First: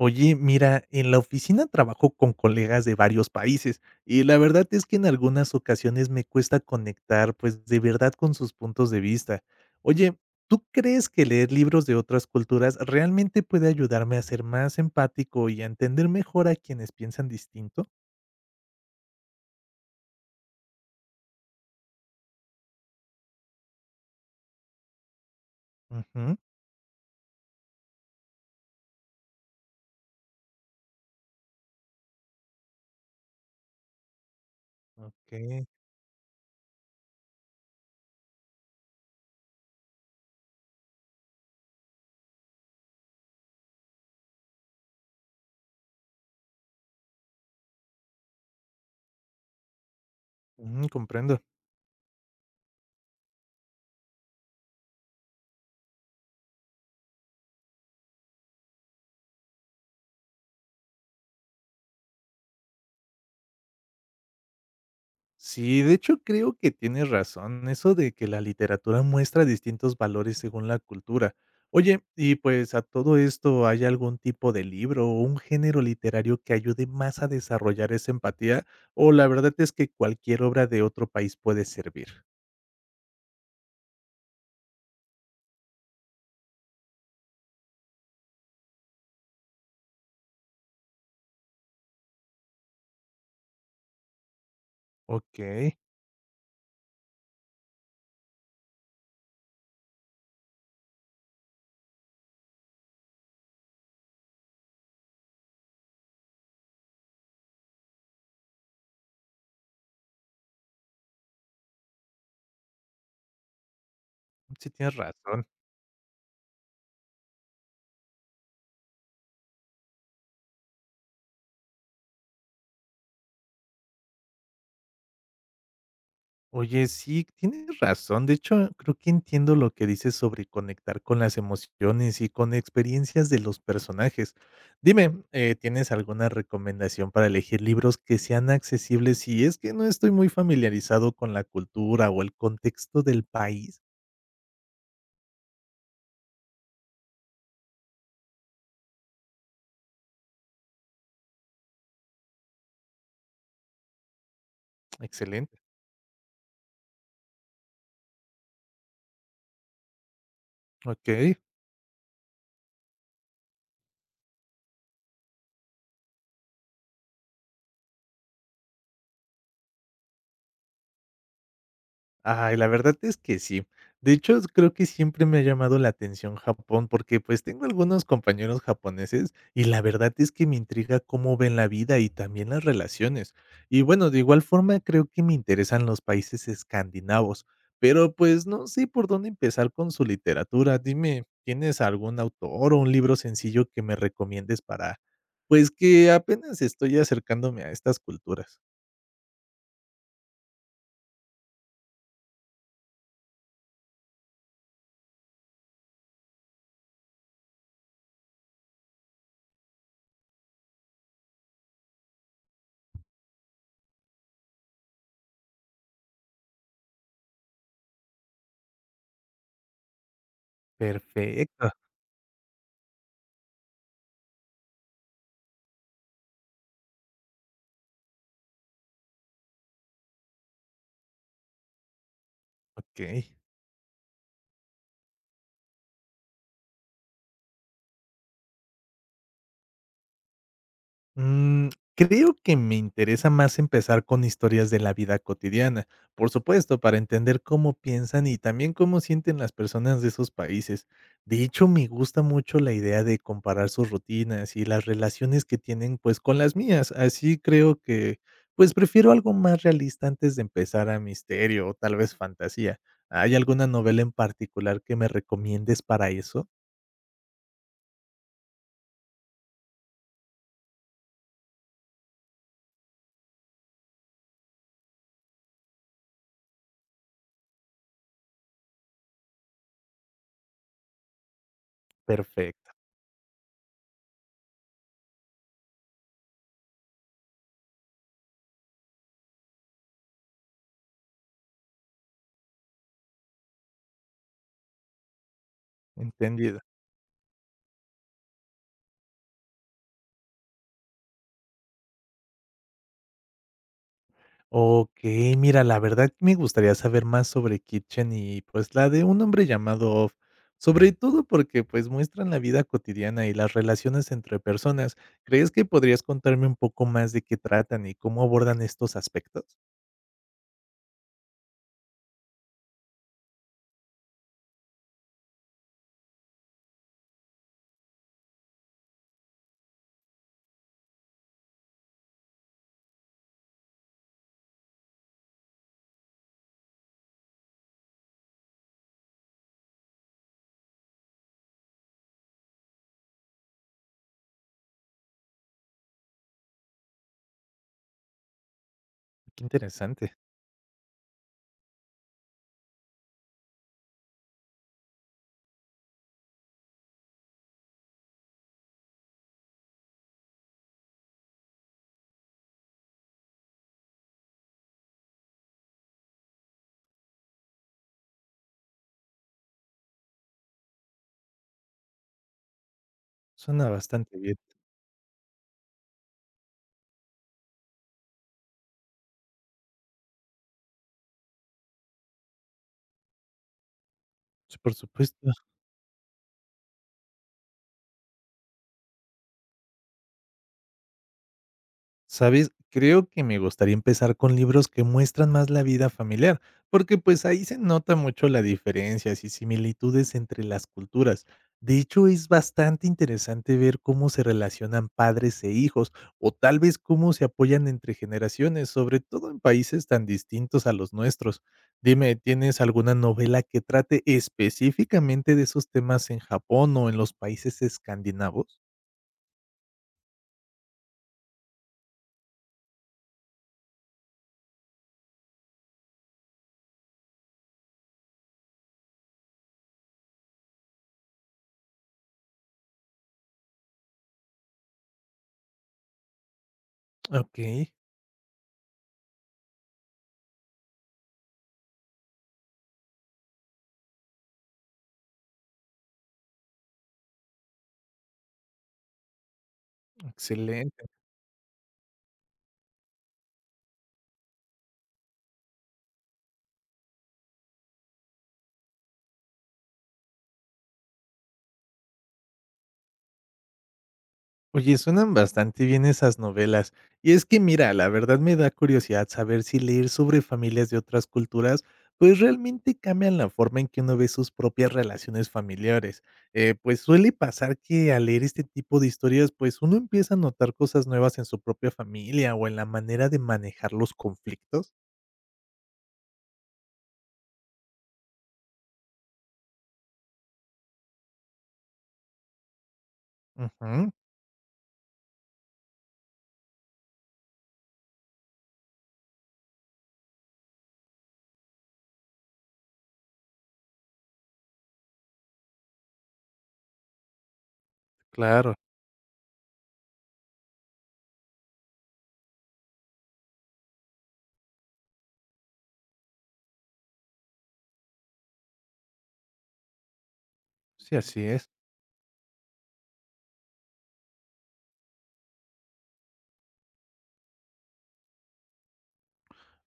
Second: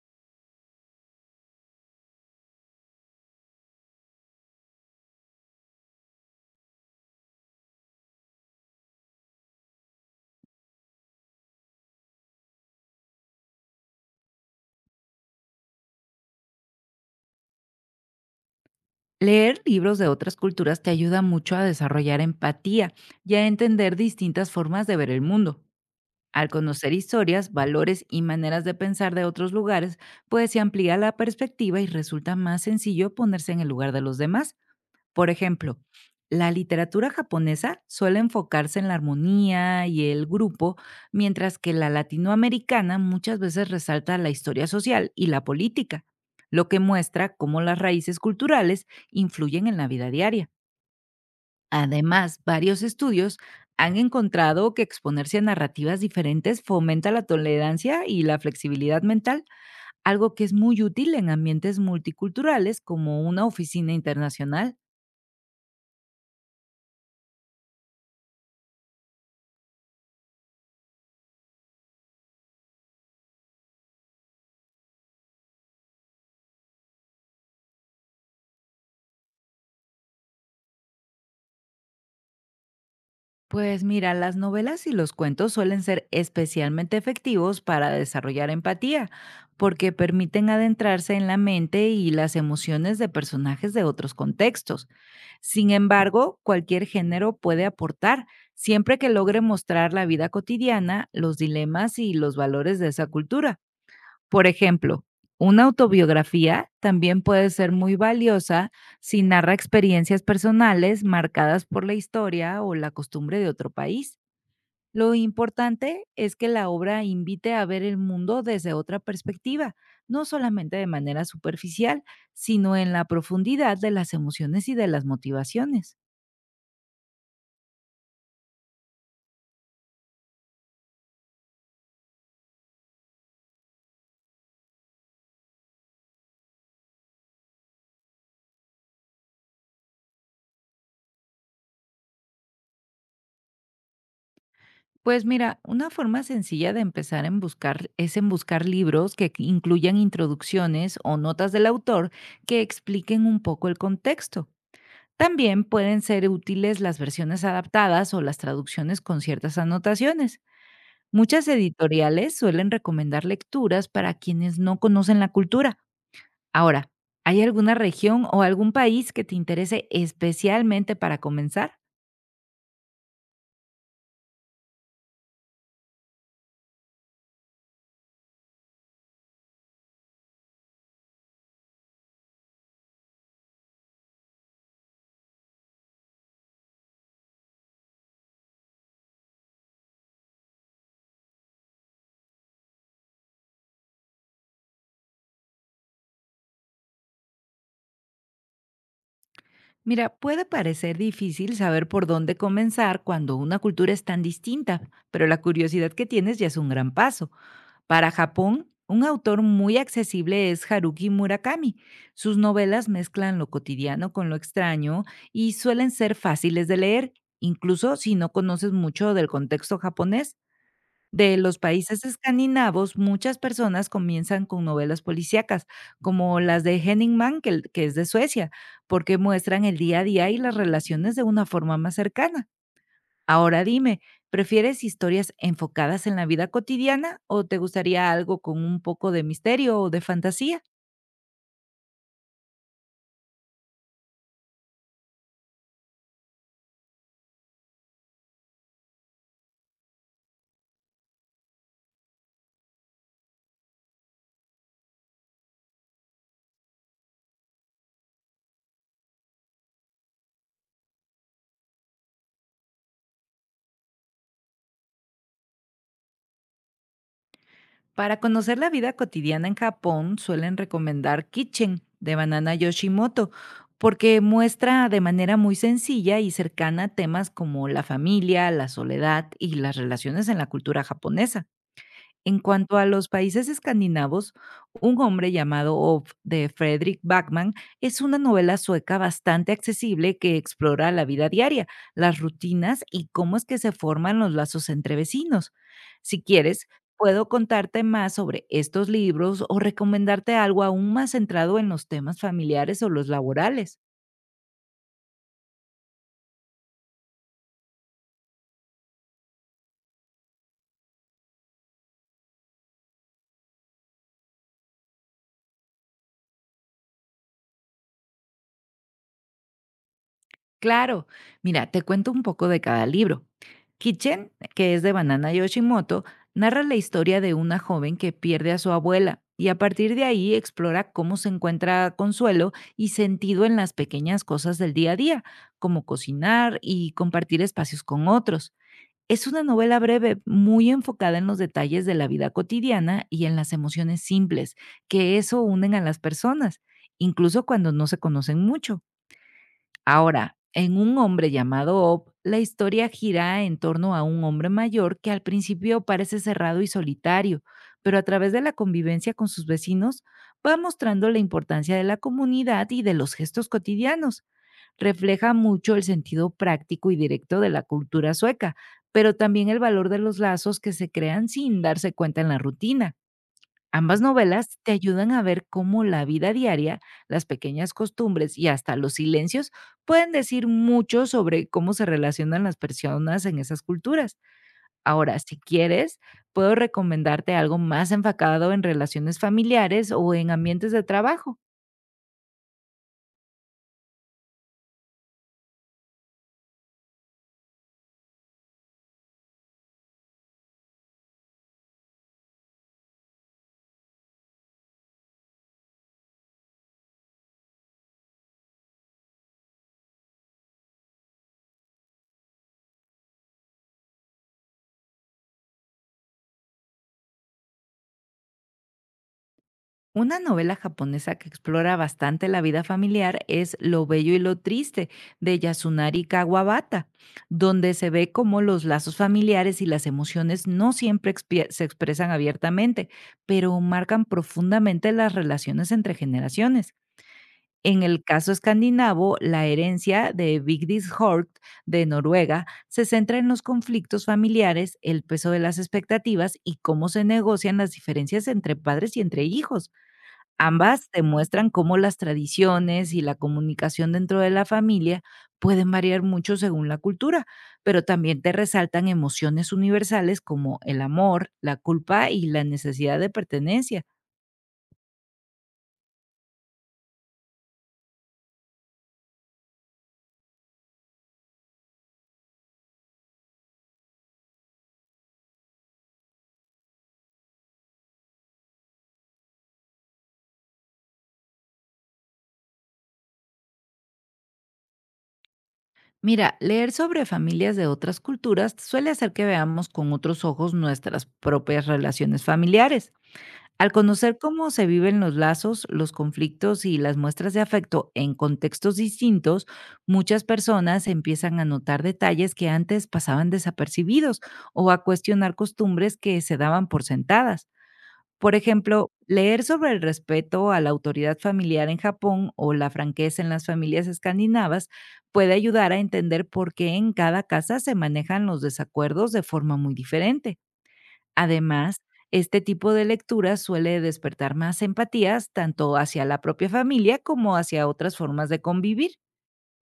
Oye, mira, en la oficina trabajo con colegas de varios países y la verdad es que en algunas ocasiones me cuesta conectar pues de verdad con sus puntos de vista. Oye, ¿tú crees que leer libros de otras culturas realmente puede ayudarme a ser más empático y a entender mejor a quienes piensan distinto? Leer libros de otras culturas te ayuda mucho a desarrollar empatía y a entender distintas formas de ver el mundo. Ujú, Al conocer historias, valores y maneras de pensar de otros lugares, pues se amplía la perspectiva y resulta más sencillo ponerse en el lugar de los demás. Por ok, ejemplo, la literatura japonesa suele enfocarse en la armonía y el grupo, mientras que la latinoamericana muchas veces resalta la historia social y la política, lo que muestra cómo las raíces culturales influyen en la vida diaria. ujú, comprendo. Además, varios estudios han encontrado que exponerse a narrativas diferentes fomenta la tolerancia y la flexibilidad mental, algo que es muy útil en ambientes multiculturales como una oficina internacional. Sí, de hecho creo que tienes razón, eso de que la literatura muestra distintos valores según la cultura. Oye, y pues a todo esto, ¿hay algún tipo de libro o un género literario que ayude más a desarrollar esa empatía? O la verdad es que cualquier obra de otro país puede servir. Pues mira, las novelas y los cuentos suelen ser especialmente efectivos para desarrollar empatía, porque permiten adentrarse en la mente y las emociones de personajes de otros contextos. Ok, Sin embargo, cualquier género puede aportar, siempre que logre mostrar la vida cotidiana, los dilemas y los valores de esa cultura. Por ejemplo, una autobiografía también puede ser muy valiosa si narra experiencias personales marcadas por la historia o la costumbre de otro país. sí tienes Lo razón. importante es que la obra invite a ver el mundo desde otra perspectiva, no solamente de manera superficial, sino en la profundidad de las emociones y de las motivaciones. Oye, sí, tienes razón. De hecho, creo que entiendo lo que dices sobre conectar con las emociones y con experiencias de los personajes. Dime, ¿tienes alguna recomendación para elegir libros que sean accesibles si es que no estoy muy familiarizado con la cultura o el contexto del país? Pues mira, una forma sencilla de empezar en buscar es en buscar libros que incluyan introducciones o notas del autor que expliquen un poco el contexto. Excelente. También pueden ser útiles las versiones adaptadas o las traducciones con ciertas anotaciones. Ok. Muchas editoriales suelen recomendar lecturas para quienes no conocen la cultura. Ahora, ¿hay alguna región o algún país que te interese especialmente para comenzar? Ay, la verdad es que sí. De hecho, creo que siempre me ha llamado la atención Japón, porque, pues, tengo algunos compañeros japoneses, y la verdad es que me intriga cómo ven la vida y también las relaciones. Y bueno, de igual forma creo que me interesan los países escandinavos, pero, pues, no sé por dónde empezar con su literatura. Dime, ¿tienes algún autor o un libro sencillo que me recomiendes para, pues, que apenas estoy acercándome a estas culturas? Mira, puede parecer difícil saber por dónde comenzar cuando una cultura es tan distinta, pero la curiosidad que tienes ya es un gran paso. Para Japón, un autor muy accesible es Haruki Murakami. Sus novelas mezclan lo cotidiano con lo extraño y suelen ser fáciles de leer, incluso si no conoces mucho del contexto japonés. De los Perfecto, países escandinavos, muchas personas comienzan con novelas policíacas, como las de Henning Mankell, que es de Suecia, porque muestran el día a día y las relaciones de una forma más cercana. okey. Ahora dime, ¿prefieres historias enfocadas en la vida cotidiana o te gustaría algo con un poco de misterio o de fantasía? Mm, Creo que me interesa más empezar con historias de la vida cotidiana, por supuesto, para entender cómo piensan y también cómo sienten las personas de esos países. De hecho, me gusta mucho la idea de comparar sus rutinas y las relaciones que tienen pues con las mías. Así creo que pues prefiero algo más realista antes de empezar a misterio o tal vez fantasía. ¿Hay alguna novela en particular que me recomiendes para eso? Para conocer la vida cotidiana en Japón, suelen recomendar Kitchen de Banana Yoshimoto, porque muestra de manera muy sencilla y cercana temas como la familia, la soledad y las relaciones en la cultura japonesa. En Perfecto, cuanto a los países escandinavos, Un hombre llamado Ov de Fredrik Backman es una novela sueca bastante accesible que explora la vida diaria, las rutinas y cómo es que se forman los lazos entre vecinos. Si entendido. quieres, puedo contarte más sobre estos libros o recomendarte algo aún más centrado en los temas familiares o los laborales. Ok, mira, la verdad me gustaría saber más sobre Kitchen y, pues, la de Un hombre llamado Oz, sobre todo porque, pues, muestran la vida cotidiana y las relaciones entre personas. ¿Crees que podrías contarme un poco más de qué tratan y cómo abordan estos aspectos? Claro, mira, te cuento un poco de cada libro. Kitchen, que es de Banana Yoshimoto, narra la historia de una joven que pierde a su abuela y a partir de ahí explora cómo se encuentra consuelo y sentido en las pequeñas cosas del día a día, como cocinar y compartir espacios con otros. Es una novela breve, muy enfocada en los detalles de la vida cotidiana y en las emociones simples, que eso unen a las personas, incluso cuando no se conocen mucho. Qué interesante, Ahora, en un hombre llamado Op, la historia gira en torno a un hombre mayor que al principio parece cerrado y solitario, pero a través de la convivencia con sus vecinos va mostrando la importancia de la comunidad y de los gestos cotidianos. Refleja mucho el sentido práctico y directo de la cultura sueca, pero también el valor de los lazos que se crean sin darse cuenta en la rutina. suena Ambas bastante bien. novelas te ayudan a ver cómo la vida diaria, las pequeñas costumbres y hasta los silencios pueden decir mucho sobre cómo se relacionan las personas en esas culturas. Sí, por Ahora, supuesto. si quieres, puedo recomendarte algo más enfocado en relaciones familiares o en ambientes de trabajo. ¿Sabes? Creo que me gustaría empezar con libros que muestran más la vida familiar, porque pues ahí se nota mucho las diferencias y similitudes entre las culturas. De hecho, es bastante interesante ver cómo se relacionan padres e hijos, o tal vez cómo se apoyan entre generaciones, sobre todo en países tan distintos a los nuestros. Dime, ¿tienes alguna novela que trate específicamente de esos temas en Japón o en los países escandinavos? Una novela japonesa que explora bastante la vida familiar es Lo Bello y lo Triste de Yasunari Kawabata, donde se ve cómo los lazos familiares y las emociones no siempre se expresan abiertamente, pero marcan profundamente las relaciones entre generaciones. Ok, En el caso escandinavo, la herencia de Vigdis Hort de Noruega se centra en los conflictos familiares, el peso de las expectativas y cómo se negocian las diferencias entre padres y entre hijos. excelente. Ambas demuestran cómo las tradiciones y la comunicación dentro de la familia pueden variar mucho según la cultura, pero también te resaltan emociones universales como el amor, la culpa y la necesidad de pertenencia. Oye, suenan bastante bien esas novelas. Y es que mira, la verdad me da curiosidad saber si leer sobre familias de otras culturas, pues realmente cambian la forma en que uno ve sus propias relaciones familiares. Pues suele pasar que al leer este tipo de historias, pues uno empieza a notar cosas nuevas en su propia familia o en la manera de manejar los conflictos. Mira, leer sobre familias de otras culturas suele hacer que veamos con otros ojos nuestras propias relaciones familiares. Al Ujú, conocer cómo se viven los lazos, los conflictos y las muestras de afecto en contextos distintos, muchas personas empiezan a notar detalles que antes pasaban desapercibidos o a cuestionar costumbres que se daban por sentadas. Por claro, ejemplo, leer sobre el respeto a la autoridad familiar en Japón o la franqueza en las familias escandinavas puede ayudar a entender por qué en cada casa se manejan los desacuerdos de forma muy diferente. sí, así es. Además, este tipo de lectura suele despertar más empatías tanto hacia la propia familia como hacia otras formas de convivir.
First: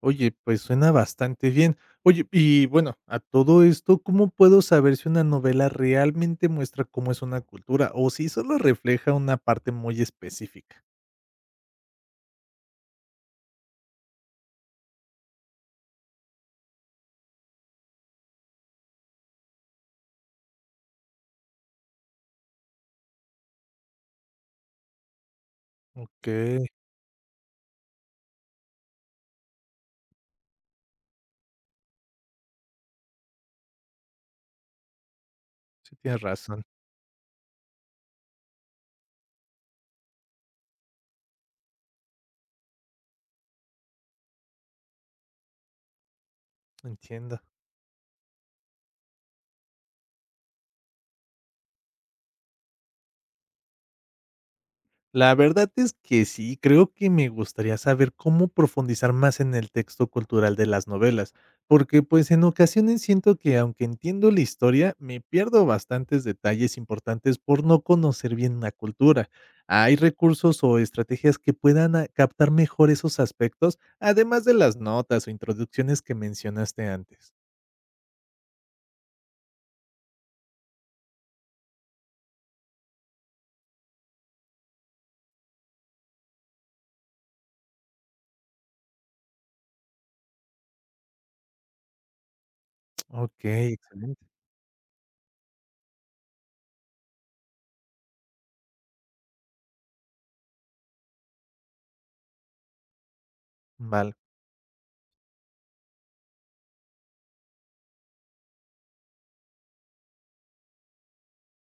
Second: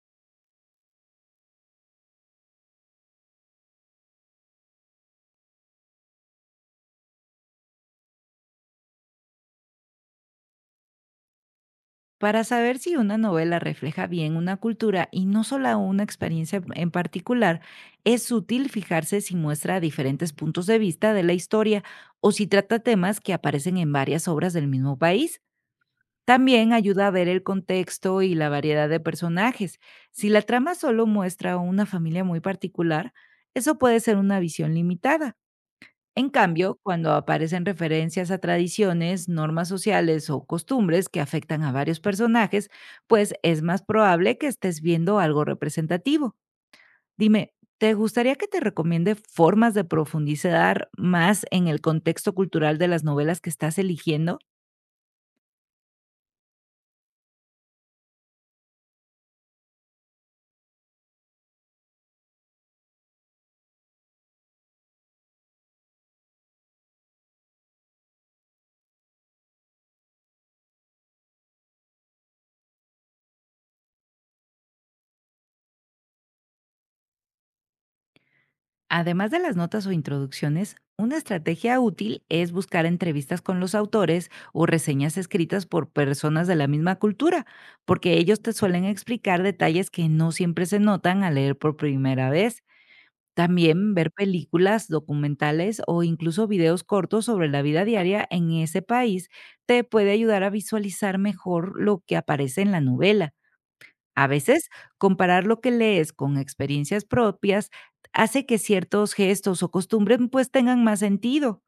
Oye, pues suena bastante bien. Oye, y bueno, a todo esto, ¿cómo puedo saber si una novela realmente muestra cómo es una cultura o si solo refleja una parte muy específica? Para saber si una novela refleja bien una cultura y no solo una experiencia en particular, es útil fijarse si muestra diferentes puntos de vista de la historia o si trata temas que aparecen en varias obras del mismo país. Okey, También ayuda a ver el contexto y la variedad de personajes. Si la trama solo muestra una familia muy particular, eso puede ser una visión limitada. sí tienes En razón, cambio, cuando aparecen referencias a tradiciones, normas sociales o costumbres que afectan a varios personajes, pues es más probable que estés viendo algo representativo. entiendo. Dime, ¿te gustaría que te recomiende formas de profundizar más en el contexto cultural de las novelas que estás eligiendo? La verdad es que sí, creo que me gustaría saber cómo profundizar más en el texto cultural de las novelas, porque pues en ocasiones siento que aunque entiendo la historia, me pierdo bastantes detalles importantes por no conocer bien la cultura. ¿Hay recursos o estrategias que puedan captar mejor esos aspectos, además de las notas o introducciones que mencionaste antes? Además de las notas o introducciones, una estrategia útil es buscar entrevistas con los autores o reseñas escritas por personas de la misma cultura, porque ellos te suelen explicar detalles que no siempre se notan al leer por primera vez. Ok, También ver excelente. películas, documentales o incluso videos cortos sobre la vida diaria en ese país te puede ayudar a visualizar mejor lo que aparece en la novela. Vale. A veces, comparar lo que lees con experiencias propias hace que ciertos gestos o costumbres pues tengan más sentido.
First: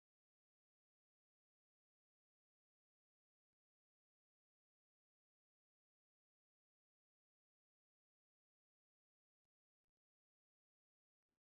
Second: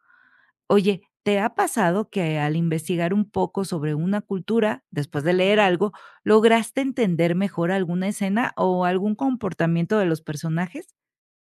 Oye, ¿te ha pasado que al investigar un poco sobre una cultura, después de leer algo, lograste entender mejor alguna escena o algún comportamiento de los personajes?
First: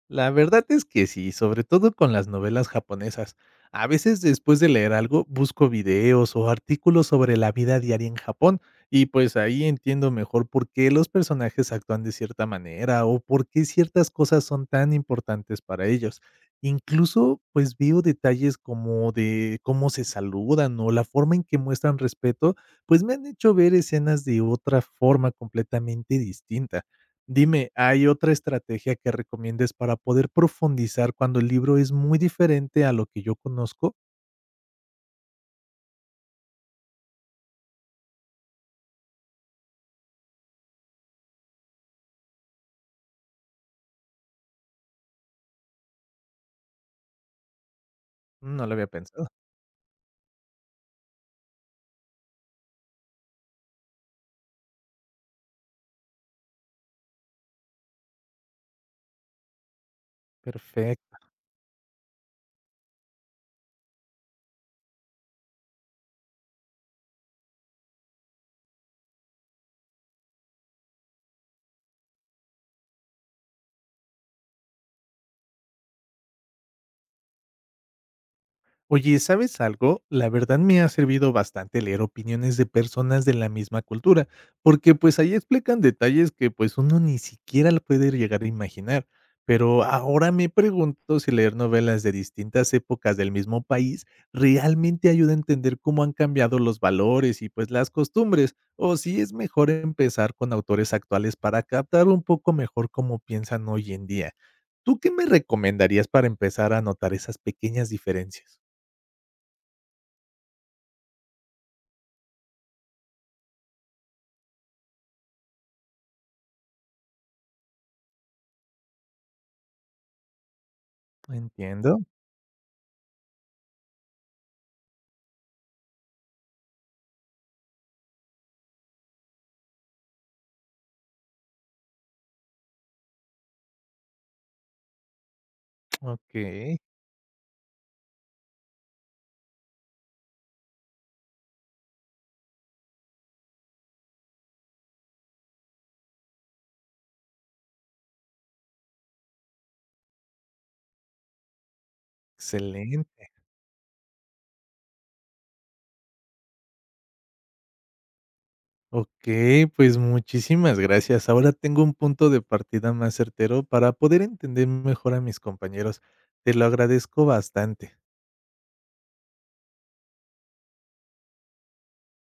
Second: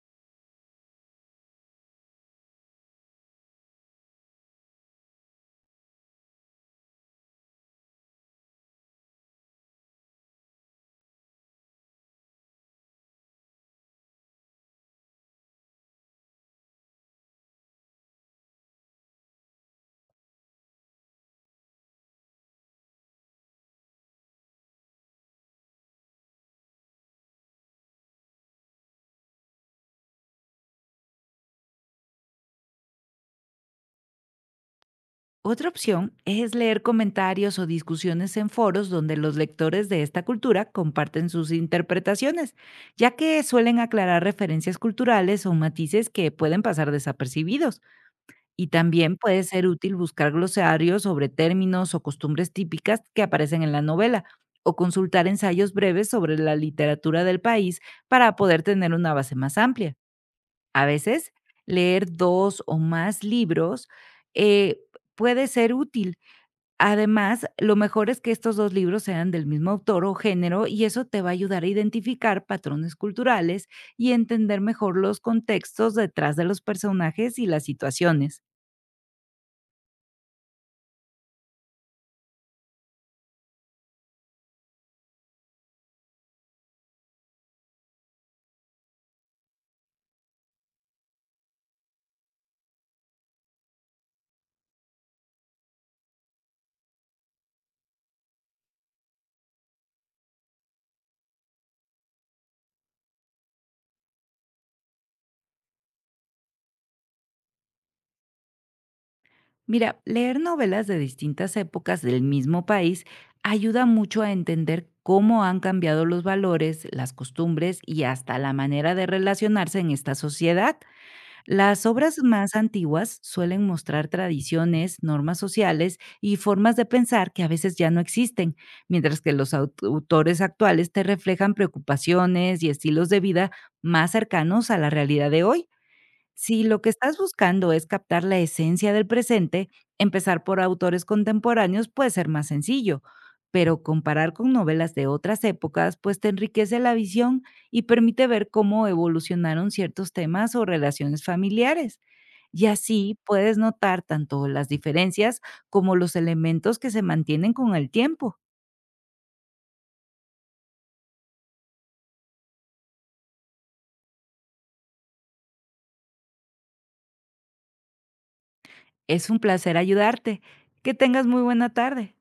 La verdad es que sí, sobre todo con las novelas japonesas. A veces después de leer algo busco videos o artículos sobre la vida diaria en Japón y pues ahí entiendo mejor por qué los personajes actúan de cierta manera o por qué ciertas cosas son tan importantes para ellos. Incluso pues veo detalles como de cómo se saludan o la forma en que muestran respeto, pues me han hecho ver escenas de otra forma completamente distinta. Dime, ¿hay otra estrategia que recomiendes para poder profundizar cuando el libro es muy diferente a lo que yo conozco? Otra opción es leer comentarios o discusiones en foros donde los lectores de esta cultura comparten sus interpretaciones, ya que suelen aclarar referencias culturales o matices que pueden pasar desapercibidos. No Y lo había también pensado. puede ser útil buscar glosarios sobre términos o costumbres típicas que aparecen en la novela, o consultar ensayos breves sobre la literatura del país para poder tener una base más amplia. A Perfecto. veces, leer dos o más libros eh, puede ser útil. Además, lo mejor es que estos 2 libros sean del mismo autor o género, y eso te va a ayudar a identificar patrones culturales y entender mejor los contextos detrás de los personajes y las situaciones. Oye, ¿sabes algo? La verdad me ha servido bastante leer opiniones de personas de la misma cultura, porque pues ahí explican detalles que pues uno ni siquiera lo puede llegar a imaginar. Pero ahora me pregunto si leer novelas de distintas épocas del mismo país realmente ayuda a entender cómo han cambiado los valores y pues las costumbres, o si es mejor empezar con autores actuales para captar un poco mejor cómo piensan hoy en día. ¿Tú qué me recomendarías para empezar a notar esas pequeñas diferencias? Mira, leer novelas de distintas épocas del mismo país ayuda mucho a entender cómo han cambiado los valores, las costumbres y hasta la manera de relacionarse en esta sociedad. Las Entiendo. obras más antiguas suelen mostrar tradiciones, normas sociales y formas de pensar que a veces ya no existen, mientras que los autores actuales te reflejan preocupaciones y estilos de vida más cercanos a la realidad de hoy. Si Okey, lo que estás buscando es captar la esencia del presente, empezar por autores contemporáneos puede ser más sencillo, pero comparar con novelas de otras épocas pues te enriquece la visión y permite ver cómo evolucionaron ciertos temas o relaciones familiares. Y así excelente. puedes notar tanto las diferencias como los elementos que se mantienen con el tiempo. Okey, pues, muchísimas gracias. Ahora tengo un punto de partida más certero para poder entender mejor a mis compañeros. Te lo agradezco bastante. Es un placer ayudarte. Que tengas muy buena tarde.